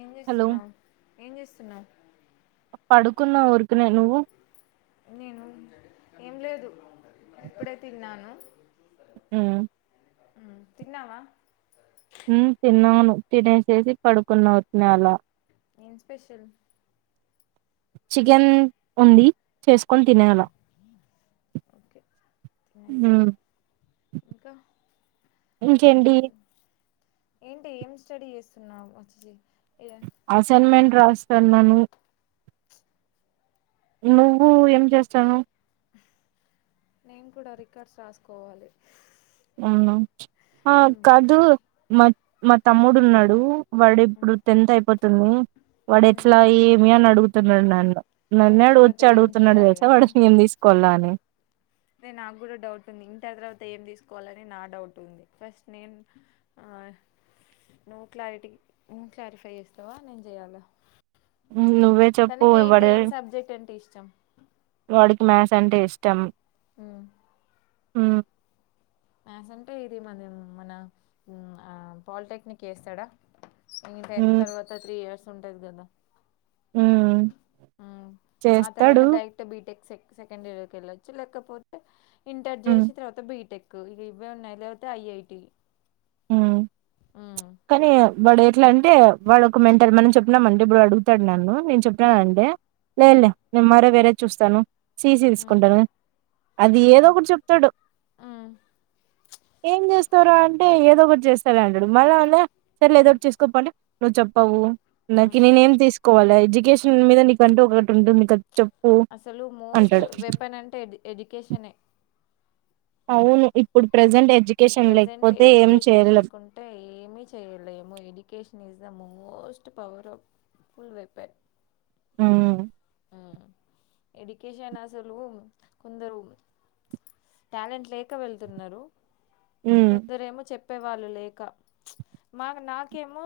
ఏం హలో చేస్తున్నావు ఏం జేస్తున్నావు పడుకున్న ఊర్కనే నువ్వు నేను ఏం లేదు ఇప్పుడై తిన్నాను ఉమ్ తిన్నావా ఉమ్ తిన్నాను తినేసేసి పడుకున్న వుత్నే అలా ఏం స్పెషల్ చికెన్ వుంది చేస్కొన్ మ్మ్. తినేయాల ఓకే తినేసి ఉమ్ ఇంకా ఏం ఇంకేంటి జరుగు ఏంటి ఏం స్టడీ జేస్తున్నావ్ ఒచ్ అసైన్మెంట్ రాస్తాన్నాను నువ్వు ఏం చేస్తాన్నవ్ నేను కూడా రికార్డ్స్ రాసుకోవాలె ఏమన్నా ఆ మ్మ్. కాదు మా మా తమ్ముడున్నాడు, మ్మ్. వాడిప్పుడు టెన్త్ అయిపోతుంది. మ్మ్. వాడెట్లా ఏమి అని అడుగుత్ నన్నే టెన్త్ ఆడు తర్వాత వచ్చి ఏం అడుగుతున్నాడు చేయాలి తెల్సా వాడు ఏం తీసుకోవల్ల అని తె నాగ్గుడా డౌట్ ఉంది ఇంటర్ తర్వాత ఏం తీసుకోవాలని నా డౌట్ ఉంది ఫస్ట్ నేన్ నో క్లారిటీ నువ్వు క్లారిఫై చేస్తావా నేన్ జేయాలా నువ్వే చెప్పు ఇవడ్ చం వాడికి మ్యాస్ అంటే ఇష్టం హ్మ్ ఉమ్ మ్యాసంటే అంటే ఇది మన మన ఉమ్ ఆ పాలిటెక్నిక్ చేస్తడా? ఈ టెన్త్ హ్మ్ తర్వాత త్రీ ఇయర్స్ ఉంటది గదా హ్మ్ ఉమ్ ఆ తర్వాత చేస్తాడు. డైరెక్ట్ బిటెక్ సెక్ సెకండ్ ఇయర్కి వెళ్ళొచ్చు లేకపోతే ఇంటర్ హ్మ్ చేసి తర్వాత బీటెక్ ఇవేవన్న వెళ్ళితే ఐఐటి ఉమ్ మ్మ్. కానీ వాడు ఎట్లా అంటే వాడు ఒక మెంటర్ మనం చెప్పినామంటే ఇప్పుడు అడుగుతాడు నన్ను నేను చెప్పినాను మ్మ్. అంటే మ్మ్. లేదులే నేను మర వేరే చూస్తాను సిఇసి హ్మ్. తీసుకుంటాను అది ఏదో హ్మ్. ఒకటి చెప్తాడు హ్మ్. ఏం చూస్తావ్ రా అంటే ఏదో ఒకటి చేస్తా అంటడు మళ్ళ అ సరేలే ఏదో హ్మ్. ఒకటి చేసుకోపో అంటే నువ్వు చెప్పవు నాకి హ్మ్. నేను తీసు కోవాల ఎడ్యుకేషన్ మీద నకుకంటే ఒకటి ఉంటుంది చెప్పు అసలు మోస్ట్ అంటాడు. వెపెన్ అంటే ఎడ్యుకేషనే అవును ఇప్పుడు ప్రెజెంట్ ఈ ఎడ్యుకేషన్ ప్రజెంట్ లేకపోతే ఏం ఎడ్యుకేషన్ చేయలేం. లేకుంటే ఏమి చేయలేము education is most power of full weapon um education అసలు కొందరు టాలెంట్ లేక వెళ్తున్నారు హ్మ్ కొందరేమో చెప్పేవాళ్ళు లేక మా నాకేమో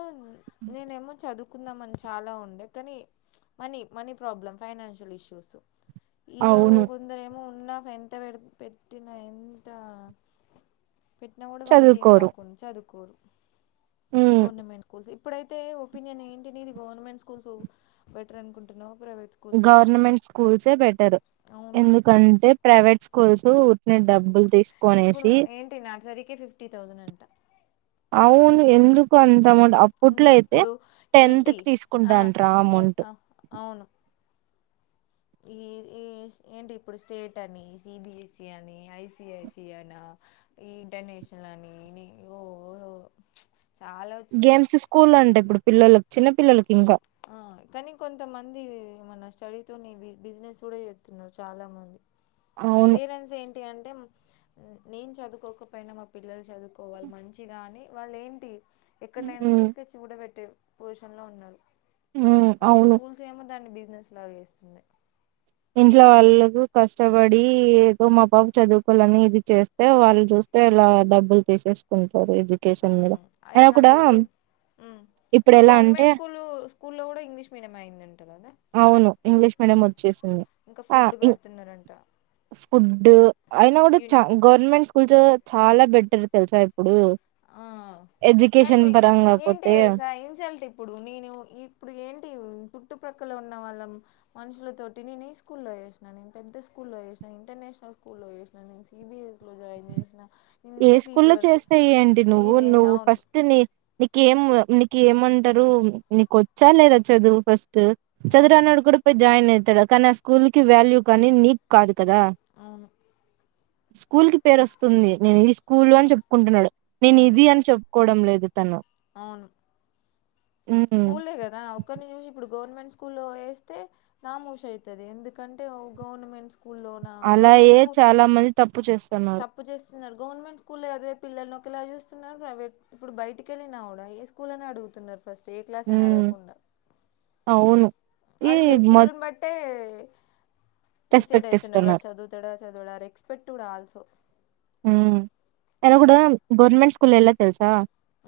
నేనేమో చదువుకుందాం అని చాలా ఉండే కానీ money money problem financial issues ఇగా అవును కొందరేమో ఉన్నాకు ఎంత పె పెట్టిన ఎంత పెట్టినా కూడా వాళ్ళకి ఏం చదువుకోరు. రాకుం చదువుకోరు హ్మ్ గవర్నమెంట్ స్కూల్ ఇప్పుడైతే ఒపీనియన్ ఏంటిని ఇది గవర్నమెంట్ స్కూల్స్ బెటర్ అనుకుంటున్నావా ప్రైవేట్ స్కూల్సా గవర్నమెంట్ స్కూల్సే బెటర్ అవును ఇప్పుడు ఎందుకంటే ప్రైవేట్ స్కూల్స్ ఉట్టినే డబ్బులు ఇప్పుడు తీసుకొనేసి ఏంటి నర్సరీకే ఫిఫ్టీ తౌసండ్ అవును ఎందు అమౌంట్ ఇంక అప్పట్లో అయితే ఇప్పుడు టెన్త్ ఏంటి కి తీసుకుంటాంట ఆ టెన్ అమౌంట్ ఆ అవును ఈ ఏంటి ఇప్పుడు స్టేట్ అని సిబిఎస్సి అని ఐసిఐసి అనా ఈ ఇండోనేషలని నిఓ గేమ్స్ స్కూల్ అంట ఇప్పుడు పిల్లలకి చిన్న పిల్లలకి ఇంకా ఆ కానీ కొంతమంది మన స్టడీతోని బిజినెస్ కూడా చేస్తున్నారు చాలా మంది అవును పేరెంట్స్ ఏంటి అంటే నేను చదువుకోకపోయినా మా పిల్లలు చదువుకోవాలి మంచిగాని వాళ్ళ ఏంటి ఎక్కడ నైనా మ్మ్ తీసుకొచ్చి ఊడబెట్టే పొజిషన్ లో ఉన్నారు మ్మ్ కొన్ని అవును స్కూల్స్ ఏమో దాన్ని బిజినెస్ లాగా చేస్తున్నారు ఇంట్లో వాళ్ళకు కష్టపడి ఏదో మా పాబు చదువుకోవాలని ఇది చేస్తే వాళ్ళు చూస్త ఇలా డబ్బులు తీసేసుకుంటారు ఎడ్యుకేషన్ మీద అయినా కూడా ఉ ఇప్పుడు ఎలా అంటే గవర్నమెంట్ స్కూల్ స్కూల్లో కూడా ఇంగ్లీష్ మీడియం అయ్యిందంట కదా అవును ఇంగ్లీష్ మీడియం వచ్చేసింది ఇంకా ఆ ఫుడ్ ఇం పెడుతున్నారంట ఫుడ్ అయినా కూడా చ యూనిఫ్ గవర్నమెంట్ స్కూల్స్ చాలా బెటర్ తెలుసా ఇప్పుడు ఆ కానీ ఎడ్యుకేషన్ పరంగా ఏంటి పోతే స ఇన్సల్ట్ ఇప్పుడు నేను ఇప్పుడు ఏంటి చుట్టు పక్కల ఉన్న వాళ్ళ మనుషుల తోటి నేను ఈ స్కూల్లో చేసిన నేను పెద్ద స్కూల్లో లో చేసిన ఇంటర్నేషనల్ స్కూలో చేసిన నేను సిబిఎస్ లో జాయిన్ చేసిన నేను ఏ ఇంత ఫీజు స్కూల్లో కడుతున్నా చేస్తే ఏంటి నువ్వు ఇది ఏంది నువ్వు అవును ఫస్ట్ నీ ఉమ్, నీకేం నీకి ఏమంటారు నీకొచ్చ లేదా చదువు ఫస్ట్ చదువు అవును రానోడు కూడా పో జాయిన్ అయితడు కానీ ఆ స్కూల్ కి వాల్యూ కానీ నీక్ కాదు కదా అవును స్కూల్ కి పేరు వస్తుంది నేను ఈ స్కూల్ అని ఫస్ట్ చెప్పుకుంటున్నాడు నేను అవును ఇది అని చెప్పుకోవడం లేదు తను అవును ఉమ్ స్కూల్ కదా ఒక్కరిని చూసి ఇప్పుడు గవర్నమెంట్ స్కూల్లో వేస్తే నామోషి అయితధి ఎందుకంటే ఓ గవర్నమెంట్ స్కూ స్కూల్లోన నా గవర్నమెంట్ అలాగే స్కూల్ చాలా మంది తప్పు చేస్తున్నారు తప్పు చేస్తున్నారు గవర్నమెంట్ స్కూల్ ఏదై పిల్లల్ని ఒకలా చూస్తున్నారు ప్రైవేట్ ఇప్పుడు బయటికి వెళ్ళినా కూడా ఏ స్కూల్ అని అడుగుతున్నారు ఫస్ట్ ఏ క్లాస్ అని ఉమ్ అడగకుండా అవును ఈ వాడికి మ స్కూల్ని బట్టే డిసైడ్ రెస్పెక్ట్ అయితున్నారు వా ఇస్తున్నారు. చదువుతాడా చదువాడా రెస్పెక్ట్ గూడ అల్సొ హ నను కూడా గవర్నమెంట్ స్కూల్ ఎలా తెలుసా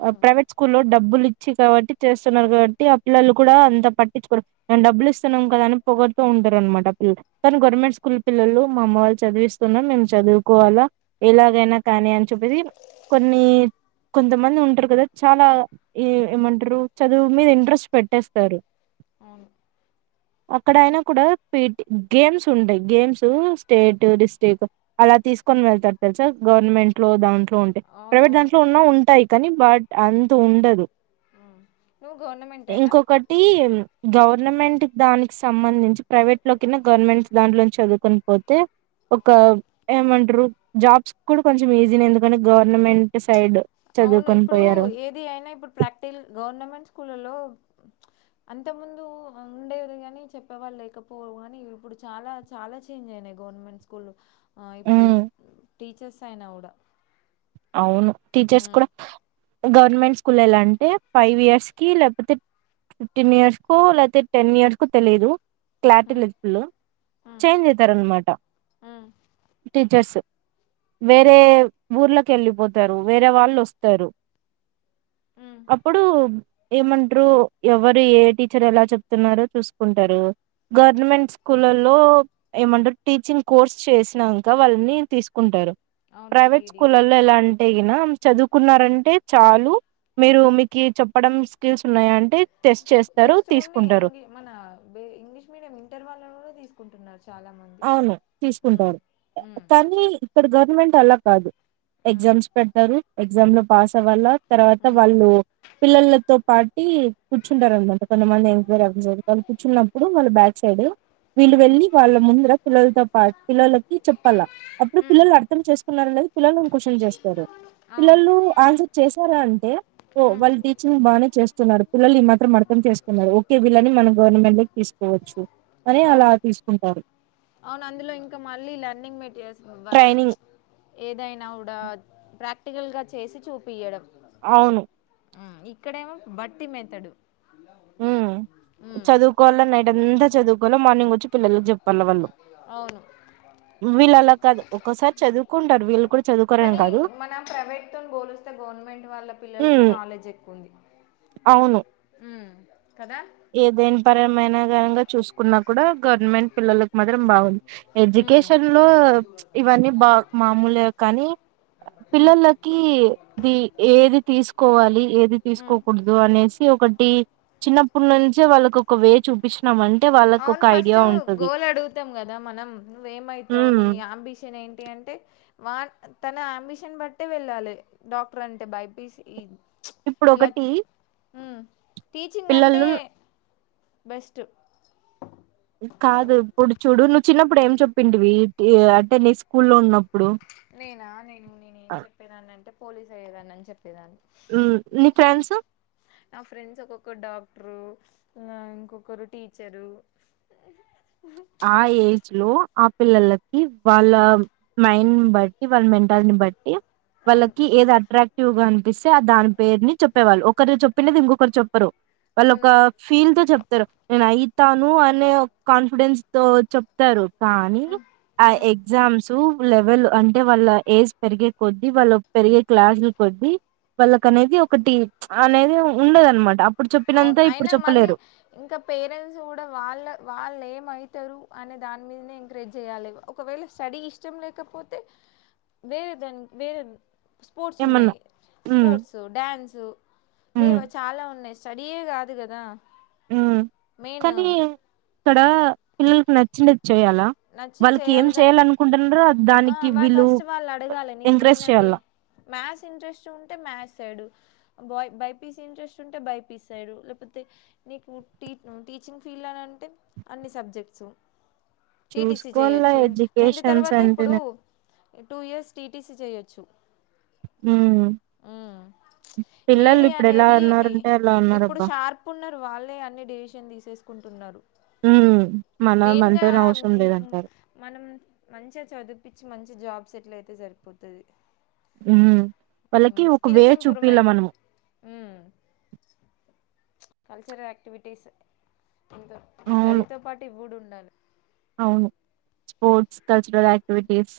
ఉమ్ ప్రైవేట్ స్కూల్ లో డబ్బులు ఇచ్చి కాబట్టి చేస్తున్నారు కాబట్టి ఆ పిల్లలు కూడా అంత పట్టించుకో మేము డబ్బులు ఇస్తున్నాం కదా అని పొగడుతూ ఉంటారు అనమాట పిల్లలు కానీ గవర్నమెంట్ స్కూల్ పిల్లలు మా అమ్మ వాళ్ళు చదివిస్తున్న మేము చదువుకోవాలా ఉమ్ ఎలాగైనా కానీ అని చెప్పేసి కొన్ని కొంతమంది ఉంటారు కదా చాలా ఏమంటారు చదువు మీద ఇంట్రెస్ట్ పెట్టేస్తారు అ అక్కడయినా కూడా పిటి గేమ్స్ ఉండయి గేమ్స్ స్టేట్ డిస్ట్రిక్ట్ అలా తీసుకుొని వెళ్తారు తెలుసా గవర్నమెంట్ లో దాంట్లో ఉంటాయి ప్రైవేట్ అవునవును దాంట్లో ఉన్న ఉంటాయి కానీ బట్ అంత ఉండదు నువు గవర్నమెట్ ఇంకొకటి గవర్నమెంట్ దానికి సంబంధించి ప్రైవేట్ లో కన్నా గవర్నమెంట్ దాంట్లో చదువుకుని పోతే ఒక ఏమంటారు జాబ్స్ కూడా కొంచెం ఈజీ నే ఎందుకంటే గవర్నమెంట్ సైడ్ అవును చదువుకొని ఇప్పుడు పోయారు ఏది అయినా ఇప్పుడు ప్రాక్టికల్ గవర్నమెంట్ స్కూల్లలో అంత ముందు ఉండేది గాని చెప్పేవాళ్ళు లేకపోరు కానీ ఇప్పుడు చాలా చాలా చేంజ్ అయినాయి గవర్నమెంట్ స్కూల్ ఇప్పుడు హ్మ్. టీచర్స్ అయినా కూడా అవును టీచర్స్ ఉమ్, కూడా గవర్నమెంట్ స్కూల్ ఎలా అంటే ఫైవ్ ఇయర్స్కిి లేకపోతే ఫిఫ్టీన్ ఇయర్స్ కు లేకపోతే టెన్ ఇయర్స్ కో తెలియదు క్లారిటీ ఉమ్, లెప్పులు ఉమ్, చేంజ్ అయితర్యనమాట ఉమ్, టీచర్స్ వేరే ఊర్ళకి వెళ్ళిపోతారు వేరే వాళ్ళు వస్తారు ఉ అప్పుడు ఏమంటారు ఎవరు ఏ టీచర్ ఎలా చెప్తున్నారో చూసుకుంటారు గవర్నమెంట్ స్కూలలో ఏమంటారు టీచింగ్ కోర్స్ చేసినాక వాళ్ళని తీసుకుంటారు అవును బిఈడి స్కూల్లో ఎలా అంటే గిన చదువుకున్నారంటే చాలు మీరు మీకు చెప్పడం స్కిల్స్ ఉన్నాయా అంటే టెస్ట్ చేస్తారు జస్ట్ ఓన్లీ తీసుకుంటారు ఇంగ్ మన ఇంగ్లీష్ మీడియం ఇంటర్ వాళ్ళ కూడా తీసుకుంటున్నారు చాలామంది అవును ఉమ్, తీసుకుంటారు ఉమ్, కానీ ఇక్కడ గవర్నమెంట్ అలా కాదు ఉమ్, ఎగ్జామ్స్ పెడతారు ఎగ్జామ్ లో పాస్ అవ్వాలా తర్వాత ఉమ్, వాళ్ళు పిల్లల తో పాటి కూర్చుంటారు అనమాట కొంతమంది ఎంక్వైర్వ సైడ్ళ్ు కూర్చున్నప్పుడు వాళ్ళు బ్యాక్ సైడ్ వీళ్ళు ఉమ్, వెళ్ళి వాళ్ళ ముందు పిల్లలతో పాటు పిల్లలకి చెప్పాలా అప్పుడు ఉమ్, పిల్లలు అర్థం చేసుకున్నారు లే పిల్లలను క్యూషన్ చేస్తారు అవును పిల్లలు ఆన్సర్ చేశారా అంటే ఉమ్. వాళ్ళు టీచింగ్ బాగానే చేస్తున్నారు పిల్లలు ఈ మాత్రం అర్ధం చేసుకున్నారు ఒకే విల్లని మనం గవర్నమెంట్ తీసుకోవచ్చు అని అలా అవును తీసుకుంటారు అవును అందులో ఇంకా మళ్ళీ లెర్నింగ్ మీట్ చేస్త ట్రైనింగ్ ఏదైనా కూడా ప్రాక్టికల్గా చేసి చూపియ్యడం అవును ఆ ఇక్కడేమో బట్టి మెతడు ఉ మ్మ్ చదువుకోవాల నైట్ అంతా చదువుకోల మార్నింగ్ వచ్చి పిల్లలకి చెప్పాల వాళ్ళు అవును వీళ్ళు అలా కాదు ఒక్కోసారి చదువుకుంటారు వీళ్ళు కూడా చదువుకోరని కానీ కాదు మన ప్రైవేట్తో పోలిస్తే గవర్నమెంట్ వాళ్ళ పిల్లలకే హ్మ్ నాలెడ్జ్ ఎక్కువుంది. అవును ఏదైైన్ పరమ్ మైనేనంగా చూసుకున్నా కూడా గవర్నమెంట్ పిల్లలలకు మాత్రం బాగుంది. మ్మ్ ఎడ్యుకేషన్ లో ఇవన్నీ బాగ్ మామూలే కానీ మ్మ్ పిల్లలకి ది ఏది తీసుకోవాలి ఏది మ్మ్ తీసుకోకూడుదు అనేసి ఒకటి చిన్నప్పుటి నుంచే వాళ్ళకొక్క వే చూపించినాం అంట్ అవును ఫస్ట్ గోల్ అడుగుతాం కదా మనం నువ్ ఏమవుతావ్ హ్మ్ నీ అంబిషన్ ఏంటి అంటే. వాన్ తన అంబిషన్ బట్టే వెళ్ళాలే డాక్టర్ అంటే బైపీసి చ్ ఇప్పుడు ఇలా ఒకటి ఉ టీచింగ్ అంటే పిల్లలు బెస్ట్ కాదు ఇప్పుడు చూడు నువ్ చిన్నప్పుడు ఏం చెప్పింటివి టియా అంటే ననీ స్కూల్లో ఉన్నప్ నేనా నేను నేనే ఏం చెప్పేదన్నంటే పోలీస్ అయ్యేదానన్ అని చెప్ చొప్పేదాన్ని నీ ఫ్రెండ్స్ నా ఫ్రెండ్స్ ఒక్కొక్క డాక్ డాక్టరు ఇంకొకరు టీచరు ఆ ఏజ్ లో ఆ పిల్లలకి వాళ్ళ మైండ్ బట్టి వాళ్ళ మెంటాలిటీ బట్టి అవును వాళ్ళకి ఏది అట్రాక్టివ్ గా అనిపిస్తే దాని పేరుని చెప్పేవాళ్ళు ఒకరు చెప్ చెప్పిండేది ఇంకొకరు చొప్పరు వాళ్ళు ఒక అవును ఫీల్ తో చొప్తారు నేను అయిత్ తాను అనే కాన్ఫిడెన్స్ తో చెప్తారు కానీ ఆ ఉమ్. ఎగ్జామ్స్ టూప్ లెవెలు అంటే వాళ్ళ ఏజ్ పెరిగే కొద్దీ వాళ్ళ పెరిగే క్లాస్లు కొద్దీ వాళ్ళకనేది ఒకటి అనేది ఉండదనమాట అప్ అవును అయినా మళ్ళీ ఇంకా పేరెంట్స్ కూడా వాళ్ళ వాళ్ అసలేమ్ అవుతారు అనే దాని మీదనే ఎంకరేజ్ చేయాలి ఒకవేళ స్టడీ ఇష్టం లేకపోతే. వేరేదన్క్ వేరే స్పోర్ట్స్ ఏమన్నా ఉన్నాయ్ ఉమ్ స్పోర్ట్సు డ్యాన్సు ఉమ్ లేవా చాలా ఉన్నాయ్ స్టడీయె కాదు కదా మెయిను తడ పిల్లలకు నచ్చిండేది చేయాలా నచ్చింది వాళ్ళకి ఏం చేయాలి కానీ చేయ్యాలనుకుంటున్నారో ఆ దానికి వాళ్ వీళ్ళు ఎంకరేజ్ చేయ్యాలా. మ్యాస్ ఇంట్రెస్ట్ ఉంటే మ్యాస్ సైడు బాయ్ బైపీసి ఇంట్రెస్ట్ ఉంటే బైపీసైడు లేకపోతే నీకు టీచ్ టీచింగ్ ఫీల్లన అన్ అంటే అన్ని సబ్జెక్ట్సు టీటిసీ చూసుకోవాల చేయొచ్చు ఇన్ టెన్త్ ఎడ్యుకేషన్స్ తర్వాత ఇప్పుడు అంటేనే టూ ఇయర్స్ టీటీసీ చేయొ చ్చు ఉ ఏది అనేది ఇప్పుడు ఉన్నారబ్బా షార్ప్ ఉన్నారు వాళ్ళే అన్ని డివిషన్ తీసేసుకుంటున్నారు. ఉ మన మెయిన్గా అంతొ అవసరం మీ లేదంటారు మనం మంచిగా చదిపించి మంచి జాబ్ సెటిల్ అయితే సరిపోతది. ఉ వాళ్ళకి ఒక వే చూపిల్ల ఇంప్రూవ్మెంట్ మనము చ్ కల్చరల్ యాక్టివిటీస్ ఇంతో అవును స్టడీతో పాటి ఇవి కూడ ఉండాలి. అవును స్పోర్ట్స్ కల్చరల్ ఆక్టివిటీస్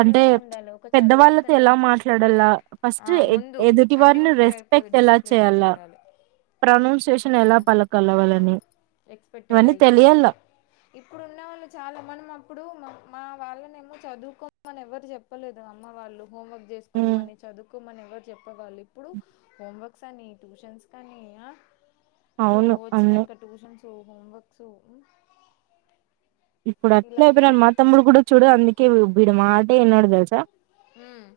అంటే ఉండాలి ఒక చదువు పెద్దవాళ్ళతో వస్తేనే ఎలా మాట్లాడలా ఫస్ట్ ఆ ఎద్ ముందు ఎదుటి అన్నీ వారిని ఉంటే రె సరిపోదు డిసిప్లిన్ కూడా ఉండాలా ప్రొనౌన్సియేషన్ ఎలా పలకల్ల వాళ్లని రెస్పెక్ట్ ఎలా ఇవన్నీ ఇయ్యాలి తెలియాల్ల. ఇప్పుడు ఉన్న వాళ్ళు చాలా మనం అప్పుడు మ మా వాళ్ళని ఏమో చదువుకో అని ఎవరు చెప్పలేదు అమ్మ వాళ్ళు. హోమ్ వర్క్ హ్మ్ చేసుకోమని చదు కుమని ఎవరు చెప్పేవాళ్ళు ఇప్పుడు హోమ్వర్క్స్ అని ట్యూషన్స్ అని ఓ అవును అవును వచ్చినంక ట్యూషన్స్ హోమ్వర్క్సు ఇప్పుడు అట్లా అయిపోయినరు మా తమ్ముడు కూడా చూడు అందుకే వీడు మాటే వినడు తెలుసా. ఉమ్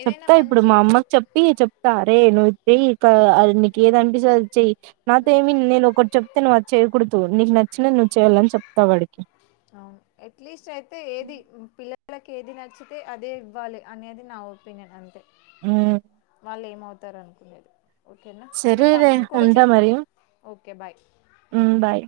ఏదైనా చెప్తా ఇప్పుడు మంచి మా అమ్మకి చెప్పి చొప్ త్త రే నువ్ చెయ్ కా ఆ నీకు ఏదనిపిస్తే అది చెయ్ నాతో ఉమ్ ఏమీ నేను ఒకటి చెప్తే నువ్వు అ చేయకూడదు నీకు నచ్చినవి నువ్వు చేయాలని చెప్తావాడి అవు ఎట్లీస్ట్ అయితే ఏది పిల్ల ఇళకేది నచ్చితే అదే ఇవ్వాలి అనేది నా ఒపీనియన్ అంతే హ్మ్ వాళ్ళు ఏమవుతారు అనుకునేది ఓకేనా మీ సరేలే తమ్మును కూడా ఉంటా చెప్పు మరి ఓకే బాయ్ హ్మ్ బాయ్